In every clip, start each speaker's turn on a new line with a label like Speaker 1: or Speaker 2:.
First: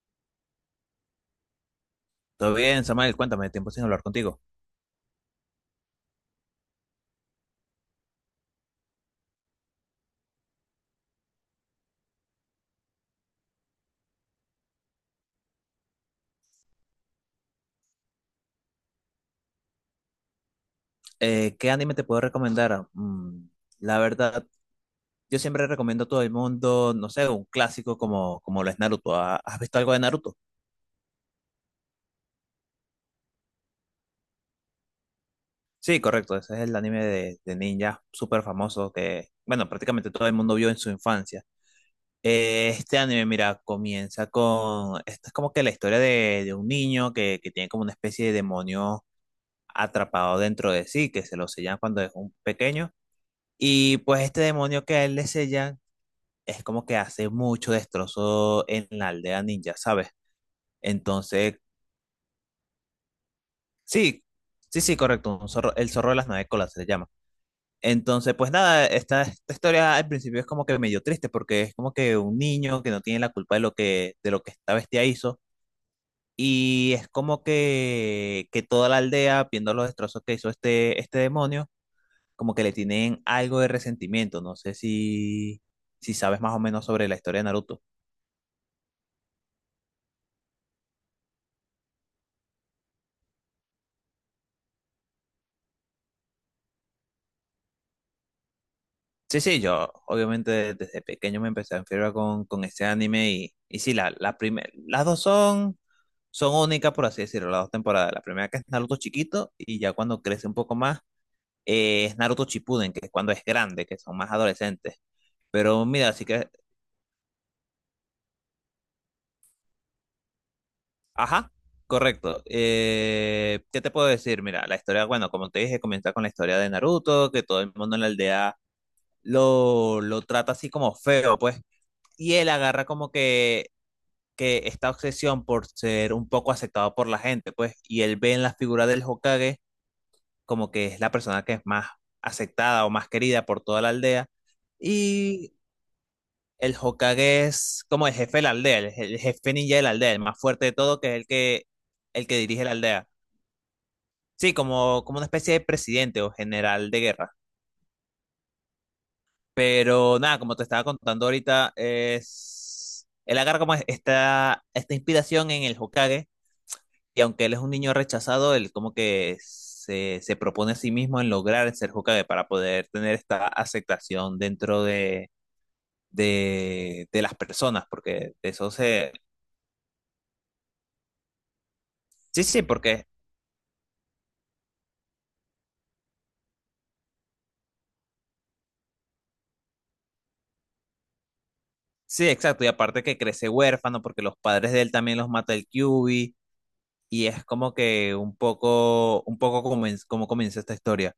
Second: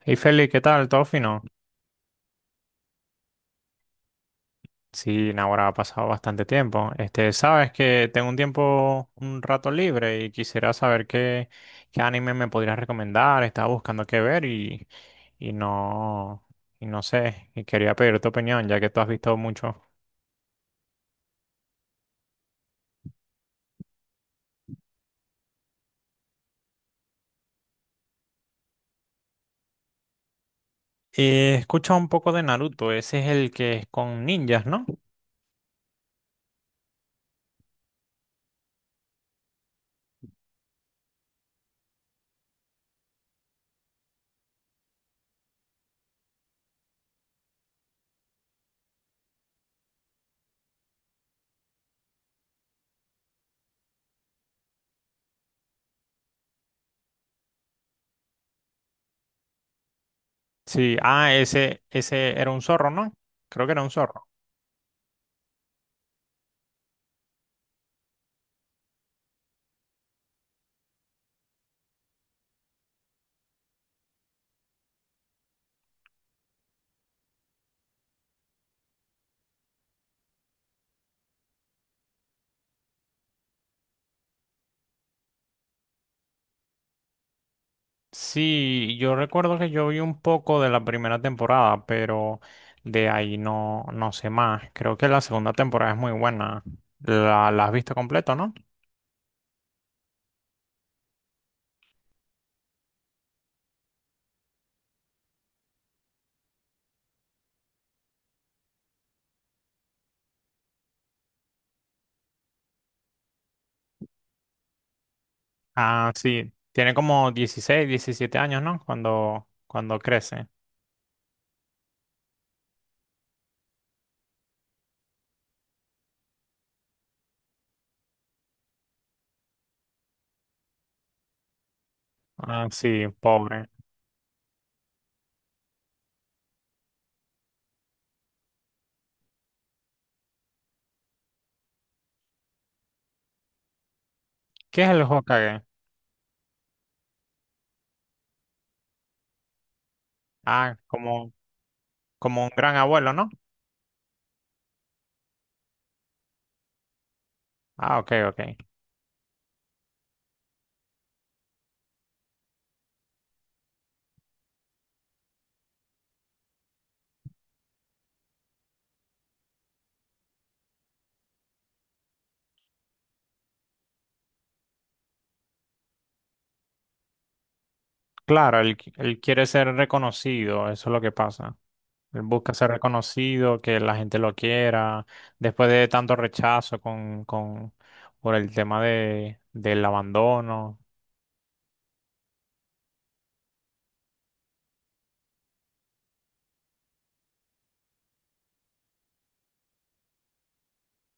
Speaker 1: Hey Feli, ¿qué tal? ¿Todo fino?
Speaker 2: Todo bien, Samuel, cuéntame, tiempo sin hablar contigo.
Speaker 1: Sí, ahora ha pasado bastante tiempo. Sabes que tengo un tiempo, un rato libre y quisiera saber qué anime me podrías recomendar. Estaba buscando qué ver y no, y no sé. Y quería pedir tu opinión, ya que tú has visto mucho.
Speaker 2: ¿Qué anime te puedo recomendar? La verdad, yo siempre recomiendo a todo el mundo, no sé, un clásico como lo es Naruto. ¿Has visto algo de Naruto?
Speaker 1: Escucha un poco de Naruto, ese es el que es con ninjas, ¿no?
Speaker 2: Sí, correcto, ese es el anime de ninja súper famoso que, bueno, prácticamente todo el mundo vio en su infancia. Este anime, mira, comienza con, esta es como que la historia de un niño que tiene como una especie de demonio atrapado dentro de sí, que se lo sellan cuando es un pequeño. Y pues este demonio que a él le sellan es como que hace mucho destrozo en la aldea ninja, ¿sabes?
Speaker 1: Sí, ah,
Speaker 2: Entonces,
Speaker 1: ese era un zorro, ¿no? Creo que era un
Speaker 2: sí,
Speaker 1: zorro.
Speaker 2: sí, sí, correcto, un zorro, el zorro de las nueve colas se le llama. Entonces, pues nada, esta historia al principio es como que medio triste porque es como que un niño que no tiene la culpa de lo de lo que esta bestia hizo y es como que toda la aldea, viendo los destrozos que hizo este demonio, como que le tienen algo de resentimiento. No sé si sabes más o menos sobre la historia de Naruto.
Speaker 1: Sí, yo recuerdo que yo vi un poco de la primera temporada, pero de ahí no, no sé más. Creo que la segunda temporada es muy buena. La has visto completo, ¿no?
Speaker 2: Sí, sí, yo obviamente desde pequeño me empecé a enfermar con este anime y sí, las dos son, son únicas, por así decirlo, las dos temporadas. La primera que es Naruto chiquito y ya cuando crece un poco más es Naruto Shippuden, que es cuando es grande, que son más adolescentes. Pero mira,
Speaker 1: Ah,
Speaker 2: así que,
Speaker 1: sí. Tiene como 16, 17 años, ¿no? Cuando crece.
Speaker 2: ajá, correcto. ¿Qué te puedo decir? Mira, la historia, bueno, como te dije, comienza con la historia de Naruto, que todo el mundo en la aldea lo trata así como feo, pues. Y él
Speaker 1: Ah,
Speaker 2: agarra
Speaker 1: sí,
Speaker 2: como que
Speaker 1: pobre.
Speaker 2: que esta obsesión por ser un poco aceptado por la gente, pues, y él ve en la figura del Hokage como que es la persona que es más aceptada o más querida por toda la aldea,
Speaker 1: ¿Qué es el
Speaker 2: y
Speaker 1: Hokage?
Speaker 2: el Hokage es como el jefe de la aldea, el jefe ninja de la aldea, el más fuerte de
Speaker 1: Ah,
Speaker 2: todo, que es el el que
Speaker 1: como un
Speaker 2: dirige la
Speaker 1: gran
Speaker 2: aldea.
Speaker 1: abuelo, ¿no?
Speaker 2: Sí, como una especie de presidente o general de guerra.
Speaker 1: Ah, ok, ok.
Speaker 2: Pero nada, como te estaba contando ahorita, es él agarra como esta inspiración en el Hokage y aunque él es un niño rechazado, él como que se propone a sí mismo en lograr ser Hokage para poder tener esta aceptación dentro de las personas, porque de
Speaker 1: Claro,
Speaker 2: eso se...
Speaker 1: él quiere ser reconocido, eso es lo que pasa. Él
Speaker 2: Sí,
Speaker 1: busca
Speaker 2: sí,
Speaker 1: ser
Speaker 2: porque...
Speaker 1: reconocido, que la gente lo quiera, después de tanto rechazo por el tema del abandono.
Speaker 2: Sí, exacto, y aparte que crece huérfano porque los padres de él también los mata el Kyuubi y es como que un poco como, como comienza esta historia.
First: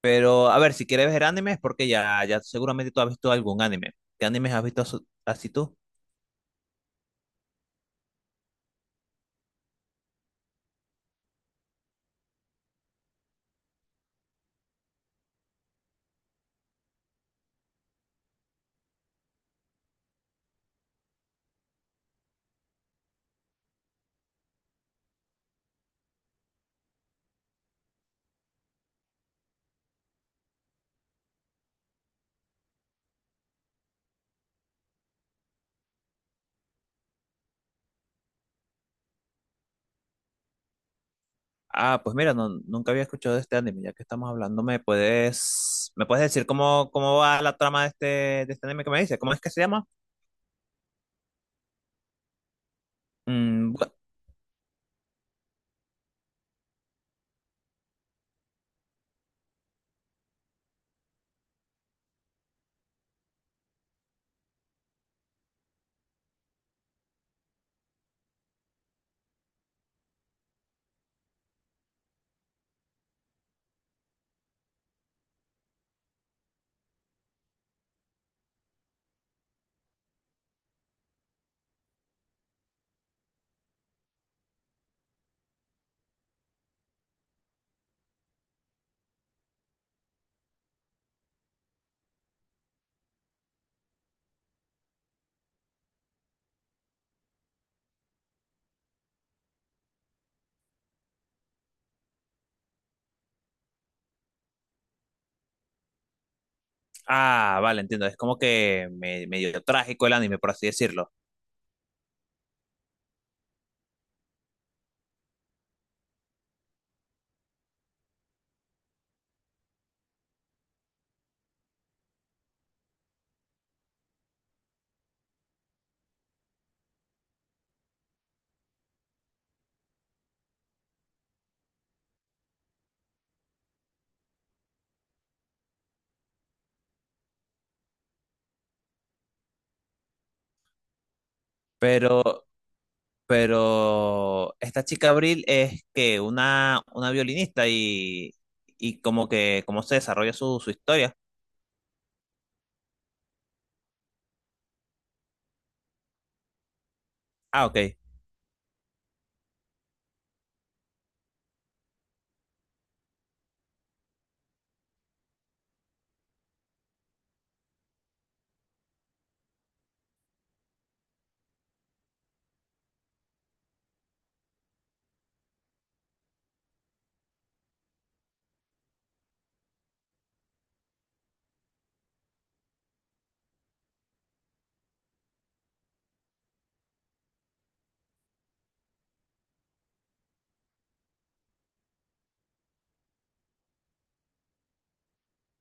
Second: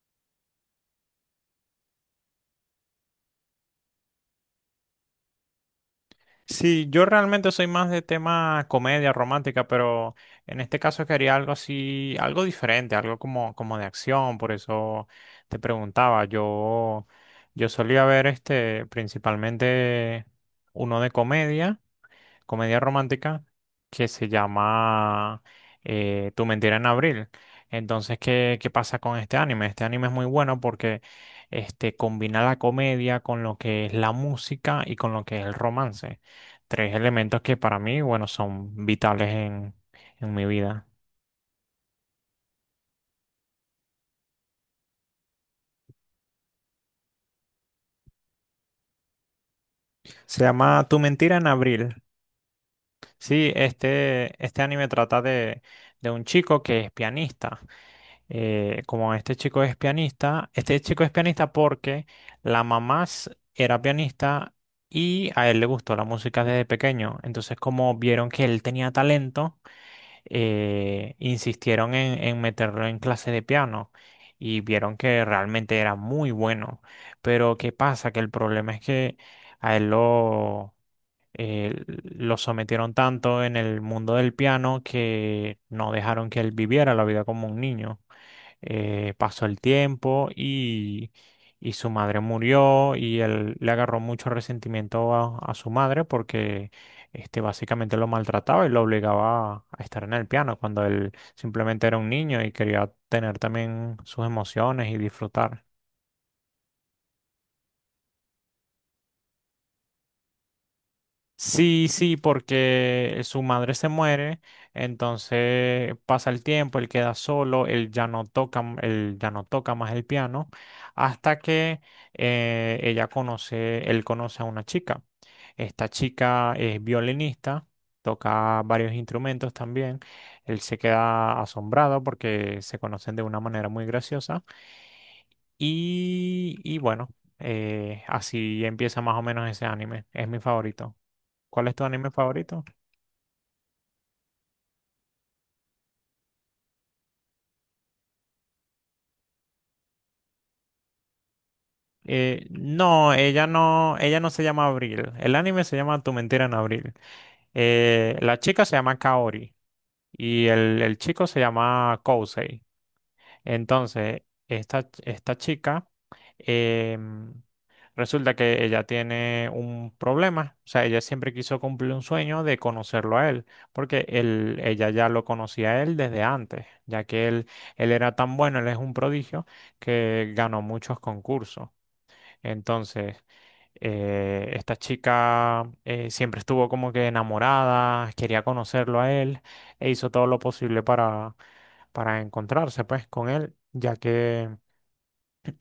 Speaker 2: Pero a ver, si quieres ver animes es porque ya seguramente tú has visto algún anime. ¿Qué animes has visto así tú?
Speaker 1: Sí, yo realmente soy más de tema comedia romántica, pero en este caso quería algo así, algo diferente, algo como, como de acción, por eso te preguntaba. Yo solía ver principalmente uno de comedia, comedia romántica que se llama Tu mentira en abril. Entonces, ¿qué pasa con este anime? Este anime es muy bueno porque combina la comedia con lo que es la música y con lo que es el romance. Tres elementos que para mí, bueno, son vitales en mi vida.
Speaker 2: Ah, pues mira, nunca había escuchado de este anime, ya que estamos hablando, ¿me puedes decir cómo, cómo va la trama de este anime que me dice? ¿Cómo es que se llama?
Speaker 1: Se llama Tu mentira en abril. Sí,
Speaker 2: Mm, bu-
Speaker 1: este anime trata de un chico que es pianista. Como este chico es pianista, este chico es pianista porque era pianista y a él le gustó la música desde pequeño. Entonces, como vieron que él tenía talento, insistieron en meterlo en clase de piano y vieron que realmente era muy bueno. Pero, ¿qué pasa? Que el problema es que a él lo sometieron tanto en el mundo del piano que no dejaron que él viviera la vida como un niño. Pasó el tiempo y su madre murió y él le agarró mucho resentimiento a su madre porque básicamente lo maltrataba y lo obligaba a estar en el piano cuando él simplemente era un niño y quería tener también sus emociones y disfrutar.
Speaker 2: ah, vale, entiendo, es como que medio trágico el anime, por así decirlo.
Speaker 1: Sí, sí, porque su madre se muere, entonces pasa el tiempo, él queda solo, él ya no toca, él ya no toca más el piano, hasta que él conoce a una chica. Esta chica es violinista, toca varios instrumentos también. Él se queda asombrado porque se conocen de una manera muy graciosa. Y bueno, así empieza más o menos ese anime. Es mi favorito. ¿Cuál es tu anime
Speaker 2: Pero,
Speaker 1: favorito?
Speaker 2: pero esta chica Abril es que una violinista y como que cómo se desarrolla su, su historia.
Speaker 1: No, ella no se llama Abril. El anime se llama Tu mentira en abril.
Speaker 2: Ah, ok.
Speaker 1: La chica se llama Kaori y el chico se llama Kousei. Entonces, esta chica, em, resulta que ella tiene un problema, o sea, ella siempre quiso cumplir un sueño de conocerlo a él, porque ella ya lo conocía a él desde antes, ya que él era tan bueno, él es un prodigio, que ganó muchos concursos. Entonces, esta chica siempre estuvo como que enamorada, quería conocerlo a él e hizo todo lo posible para encontrarse pues con él, ya que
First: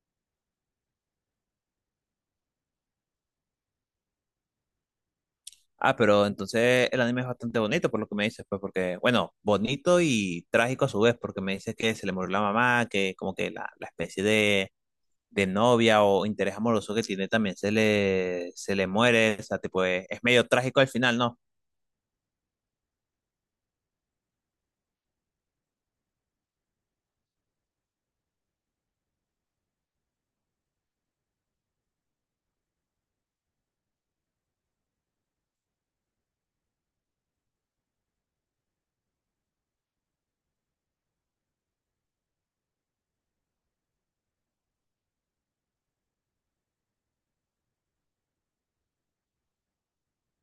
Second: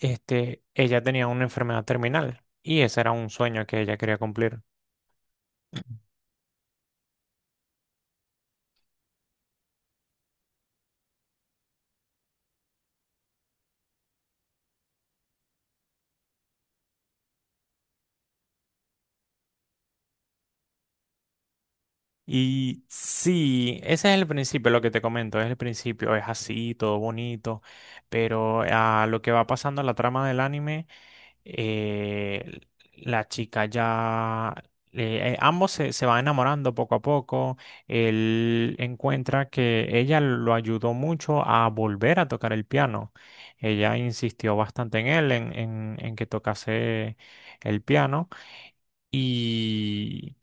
Speaker 1: ella tenía una enfermedad terminal y ese era un sueño que ella quería cumplir.
Speaker 2: Ah, pero entonces el anime es bastante bonito por lo que me dices, pues porque, bueno, bonito y trágico a su vez, porque me dices que se le murió la mamá, que como que la especie de novia o interés amoroso que tiene también se se le muere, o sea, tipo, es medio trágico al final, ¿no?
Speaker 1: Y sí, ese es el principio, lo que te comento, es el principio, es así, todo bonito, pero a lo que va pasando en la trama del anime, eh, la chica ya, ambos se van enamorando poco a poco, él encuentra que ella lo ayudó mucho a volver a tocar el piano, ella insistió bastante en él, en que tocase el piano. Y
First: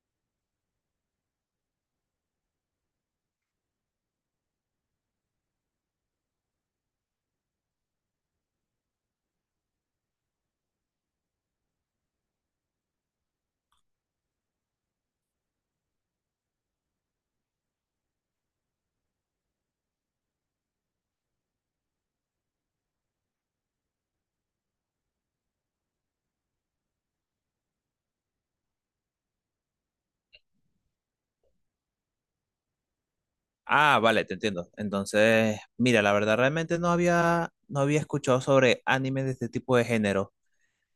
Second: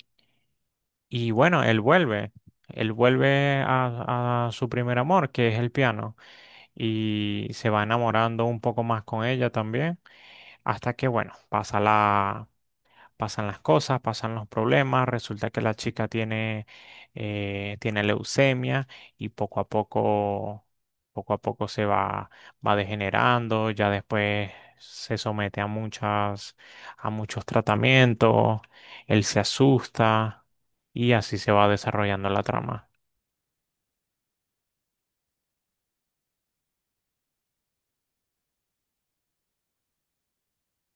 Speaker 1: y bueno, él vuelve a su primer amor, que es el piano, y se va enamorando un poco más con ella también, hasta que, bueno, pasan las cosas, pasan los problemas, resulta que tiene leucemia y poco a poco va degenerando, ya después se somete a muchos tratamientos, él se asusta y así se va desarrollando la trama.
Speaker 2: Ah, vale, te entiendo. Entonces, mira, la verdad realmente no había escuchado sobre animes de este tipo de género.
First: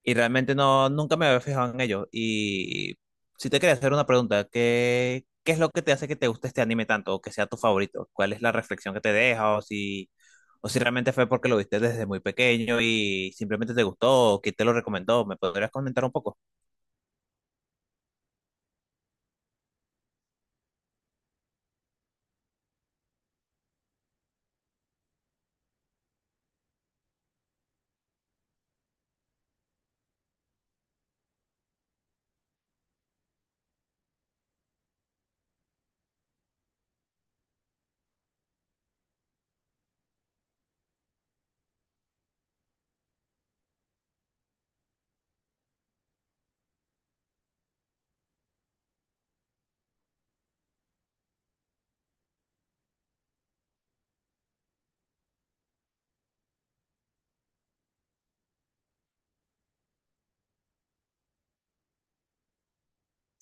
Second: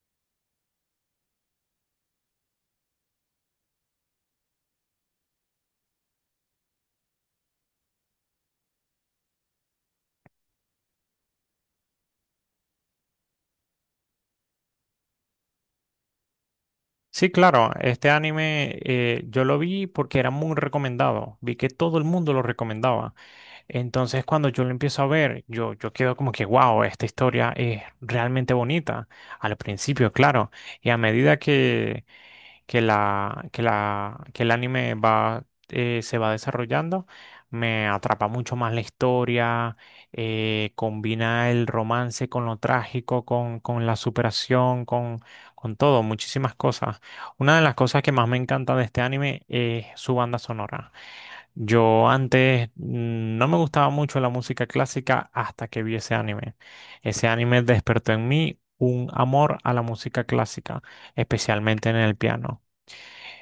Speaker 2: Y realmente no, nunca me había fijado en ello. Y si te quería hacer una pregunta, ¿qué es lo que te hace que te guste este anime tanto o que sea tu favorito? ¿Cuál es la reflexión que te deja o si realmente fue porque lo viste desde muy pequeño y simplemente te gustó o quién te lo recomendó? ¿Me podrías comentar un poco?
Speaker 1: Sí, claro, este anime yo lo vi porque era muy recomendado, vi que todo el mundo lo recomendaba. Entonces cuando yo lo empiezo a ver, yo quedo como que, wow, esta historia es realmente bonita, al principio, claro, y a medida que el anime va, se va desarrollando, me atrapa mucho más la historia, combina el romance con lo trágico, con la superación, con todo, muchísimas cosas. Una de las cosas que más me encanta de este anime es su banda sonora. Yo antes no me gustaba mucho la música clásica hasta que vi ese anime. Ese anime despertó en mí un amor a la música clásica, especialmente en el piano.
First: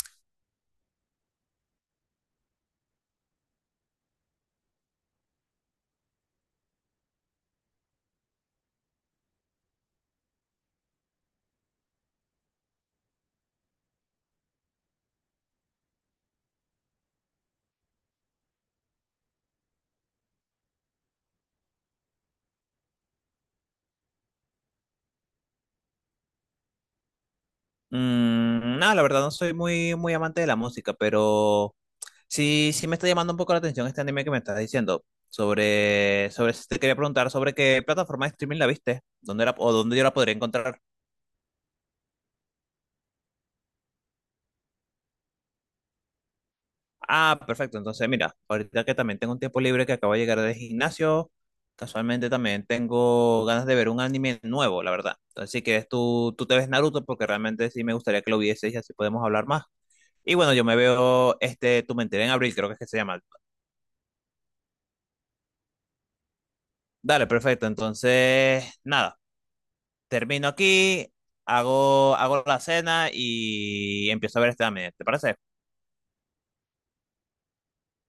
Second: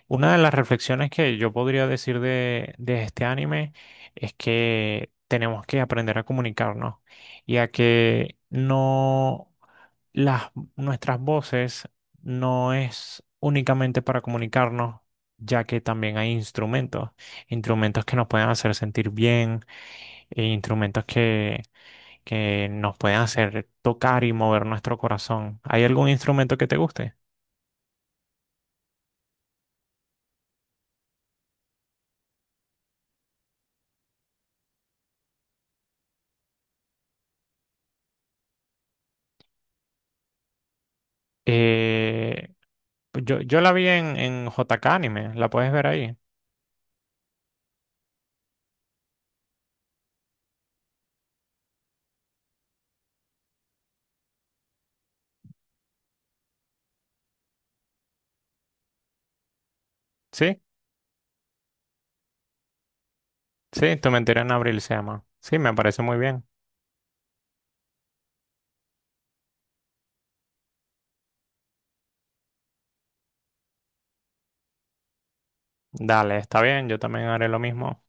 Speaker 1: Una de las reflexiones que yo podría decir de este anime es que tenemos que aprender a comunicarnos y a que no las, nuestras voces no es únicamente para comunicarnos, ya que también hay instrumentos, instrumentos que nos pueden hacer sentir bien, e instrumentos que nos pueden hacer tocar y mover nuestro corazón. ¿Hay algún instrumento que te guste?
Speaker 2: Mm, no, la verdad no soy muy amante de la música, pero sí, sí me está llamando un poco la atención este anime que me estás diciendo. Sobre, sobre, te quería preguntar sobre qué plataforma de streaming la viste, dónde la, o dónde yo la podría encontrar.
Speaker 1: Eh, yo la vi en JK Anime, la puedes ver ahí.
Speaker 2: Ah, perfecto. Entonces, mira, ahorita que también tengo un tiempo libre que acabo de llegar del gimnasio, casualmente también tengo ganas de ver un anime nuevo, la verdad. Entonces, si quieres, tú te ves Naruto porque realmente sí me gustaría que lo vieses y así podemos hablar más. Y bueno,
Speaker 1: ¿Sí?
Speaker 2: yo me veo este Tu Mentira en abril, creo que es que se llama.
Speaker 1: Sí, Tu mentira en abril se llama. Sí, me parece muy bien.
Speaker 2: Dale, perfecto. Entonces, nada, termino aquí, hago la cena y empiezo a ver este anime. ¿Te parece?
Speaker 1: Dale, está bien, yo también haré lo mismo.